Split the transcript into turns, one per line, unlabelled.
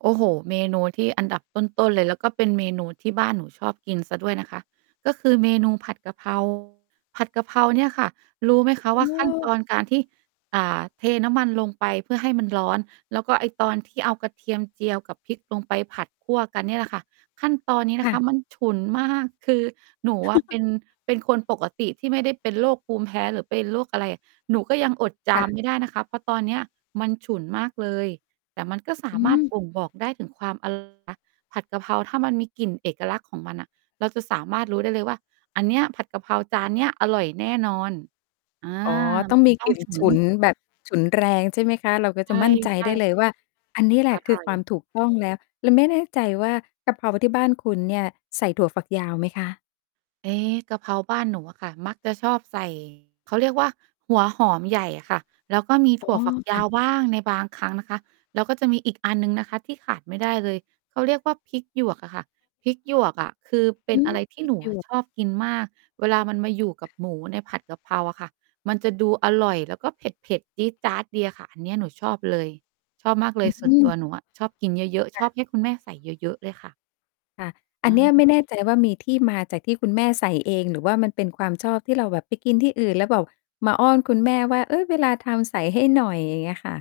โอ้โฮ เมนูที่อันดับต้น ๆ เลย แล้วก็เป็นเมนูที่บ้านหนูชอบกินเสียด้วยนะคะ ก็คือเมนูผัดกะ เพรา ผัดกะเพราเนี่ยค่ะ รู้ไหมคะ
อื
ว่าขั้นต
ม
อนการที่ อ่า เทน้ำมันลงไปเพื่อให้มันร้อน แล้วก็ไอ้ตอนที่เอากระเทียมเจียวกับพริกลงไปผัดคั่วกันเนี่ยแหละค่ะ ขั้นตอนนี้น
ค
ะ
่
คะ
ะ
มันฉุนมาก คือหนูอะเป็น เป็นคนปกติที่ไม่ได้เป็นโรคภูมิแพ้หรือเป็นโรคอะไร หนูก็ยังอดจ
ค
า
่
ม
ะ
ไม่ได้นะคะ เพราะตอนเนี้ยมันฉุนมากเลย แต่มันก็สา
อื
มารถ
ม
บ่งบอกได้ถึงความ อร่อย นะคะ ผัดกะเพราถ้ามันมีกลิ่นเอกลักษณ์ของมันน่ะ เราจะสามารถรู้ได้เลยว่า อันเนี้ย ผัดกะเพราจานเนี้ยอร่อยแน่นอน อา
อ๋อ ต
ม
้อ
ัน
ง
จ
ม
ะ
ี
ต้
ก
อ
ล
ง
ิ่น
ฉุ
ฉ
น
ุนแบบ ฉุนแรง ใช่ไหมคะ เราก็
ใช
จะ
่
มั่นใจ
ใช่
ได
ค
้
่ะ
เลยว่า อันนี้แหล
อ
ะค
ร
ือ
่อ
ค
ย
วามถูกต้องแล้ว แล้วไม่แน่ใจว่า กระเพราที่บ้านคุณเนี่ยใส่ถั่วฝักยาวไหมคะ?
เอ๊ กระเพราบ้านหนูอะค่ะ มักจะชอบ ใส่ เขาเรียกว่า หัวหอมใหญ่อะค่ะ แล้วก็มี
อ
ถ
๋อ
ั่วฝักย
ค่
า
ะ
วบ้างในบางครั้งนะคะ แล้วก็จะมีอีกอันหนึ่งนะคะที่ขาดไม่ได้เลย เขาเรียกว่าพริกหยวกอะค่ะ พริกหยวกอะคือเป็
อ
น
ื
อ
ม
ะไรที
พ
่
ริ
หน
ก
ู
หย
อะ
วก
ชอบกินมาก เวลามันมาอยู่กับหมูในผัดกะเพราอะค่ะ มันจะดูอร่อยแล้วก็เผ็ด ๆ จี๊ดจ๊าดดีอะค่ะ อันเนี้ยหนูชอบเลย ชอบมากเล
อื
ย
้อ
ส
ฮ
่วน
ื
ตัว
อ
หนูอะ ชอบกินเยอะ
ค
ๆ ช
่ะ
อบให้คุณแม่ใส่เยอะ ๆ เลยค่ะ
ค่ะ อั
อ
นเนี้ยไม
า
่แน่ใจว่า มีที่มาจากที่คุณแม่ใส่เอง หรือว่ามันเป็นความชอบที่เราแบบไปกินที่อื่นแล้วแบบมาอ้อนคุณแม่ว่า "เฮ้ย เวลาทำใส่ให้หน่อย" อย่างเงี้ยค่ะ